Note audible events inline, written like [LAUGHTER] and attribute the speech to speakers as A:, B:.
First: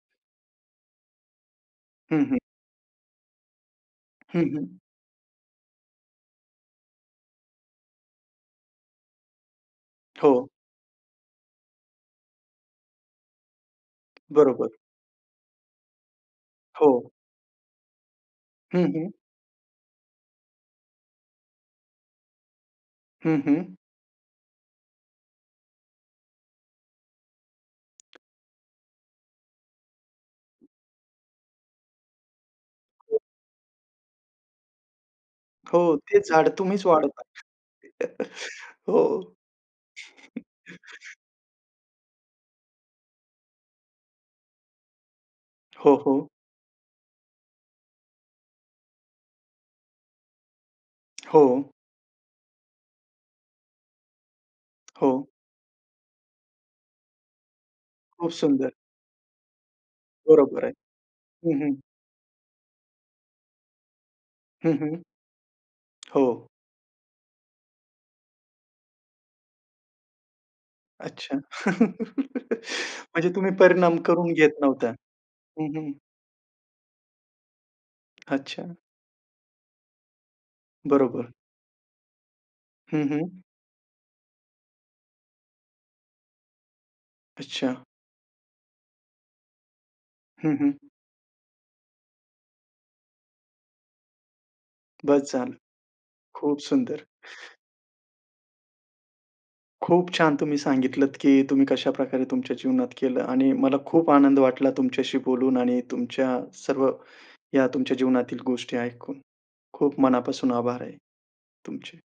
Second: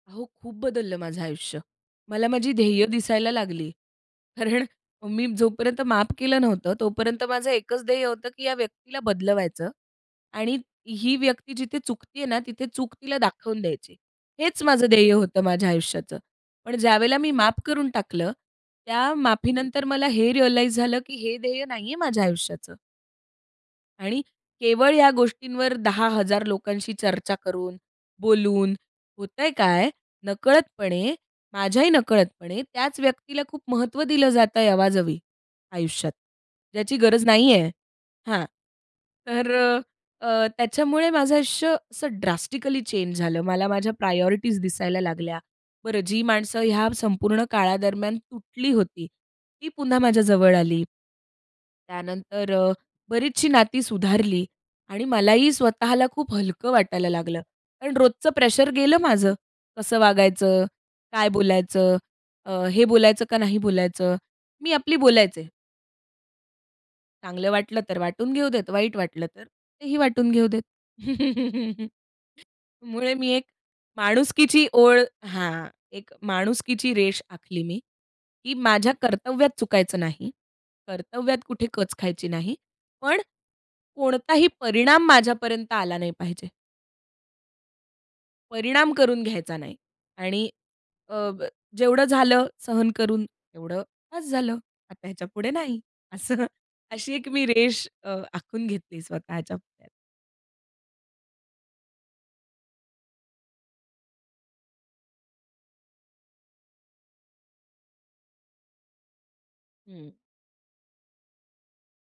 A: हो, खूप बदललं माझं आयुष्य.
B: हं,
A: मला
B: हं.
A: माझी ध्येय दिसायला लागली.
B: हं,
A: कारण
B: हं.
A: मी जोपर्यंत माफ केलं नव्हतं, तोपर्यंत माझं एकच ध्येय होतं, की या व्यक्तीला बदलवायचं
B: हो.
A: आणि ही व्यक्ती जिथे चुकते आहे ना, तिथे चूक तिला दाखवून द्यायची. हेच
B: बरोबर.
A: माझं ध्येय होतं माझ्या आयुष्याचं. पण
B: हो.
A: ज्यावेळेला मी माफ करून टाकलं,
B: हं, हं.
A: त्या माफीनंतर मला हे रिअलाईज झालं, की हे ध्येय नाहीये माझ्या आयुष्याचं.
B: हं, हं.
A: आणि केवळ या गोष्टींवर 10,000 लोकांशी चर्चा करून, बोलून, होतंय काय? नकळतपणे, माझ्याही नकळतपणे, त्याच व्यक्तीला खूप महत्व दिलं जातंय, अवाजवी
B: हो,
A: आयुष्यात,
B: ते झाड तुम्हीच
A: ज्याची
B: वाढवता.
A: गरज नाहीये. हां.
B: [CHUCKLES] हो.
A: तर अ, अ, त्याच्यामुळे
B: [CHUCKLES]
A: माझं आयुष्य असं ड्रास्टिकली चेंज झालं. मला माझ्या प्रायोरिटीज दिसायला लागल्या.
B: हो,
A: बरं, जी
B: हो.
A: माणसं ह्या संपूर्ण काळादरम्यान तुटली होती, ती पुन्हा माझ्या जवळ आली.
B: हो.
A: त्यानंतर अ, बरीचशी नाती सुधारली, आणि
B: हो.
A: मलाही स्वतःला खूप हलकं वाटायला लागलं. पण रोजचं
B: खूप
A: प्रेशर
B: सुंदर.
A: गेलं माझं, कसं
B: बरोबर
A: वागायचं?
B: आहे.
A: काय
B: हं, हं.
A: बोलायचं? अ, हे बोलायचं का नाही बोलायचं?
B: हं,
A: मी
B: हं.
A: आपली बोलायचे.
B: हो.
A: चांगलं वाटलं तर वाटून घेऊ देत, वाईट वाटलं तर, तेही वाटून घेऊ देत.
B: अच्छा.
A: [LAUGHS]
B: [LAUGHS]
A: त्यामुळे,
B: म्हणजे,
A: मी एक
B: तुम्ही परिणाम करून घेत
A: माणुसकीची
B: नव्हता.
A: ओळ हां.
B: हं, हं.
A: एक माणुसकीची रेष आखली मी, की
B: अच्छा.
A: माझ्या कर्तव्यात चुकायचं नाही.
B: बरोबर.
A: कर्तव्यात कुठे कच खायची नाही.
B: हं,
A: पण,
B: हं.
A: कोणताही परिणाम माझ्यापर्यंत आला नाही पाहिजे.
B: अच्छा.
A: परिणाम करून घ्यायचा नाही. आणि,
B: हं हं.
A: अ, जेवढं झालं सहन करून, तेवढं बस झालं. आता ह्याच्या
B: बस
A: पुढे
B: झालं.
A: नाही, असं
B: खूप सुंदर.
A: अशी एक मी रेष अ, आखून घेतली स्वतःच्या पुढ्यात.
B: खूप छान, तुम्ही सांगितलत की तुम्ही कशाप्रकारे तुमच्या जीवनात केलं. आणि मला खूप आनंद वाटला तुमच्याशी बोलून, आणि तुमच्या सर्व या तुमच्या जीवनातील गोष्टी ऐकून. खूप
A: हं.
B: मनापासून आभार आहे तुमचे.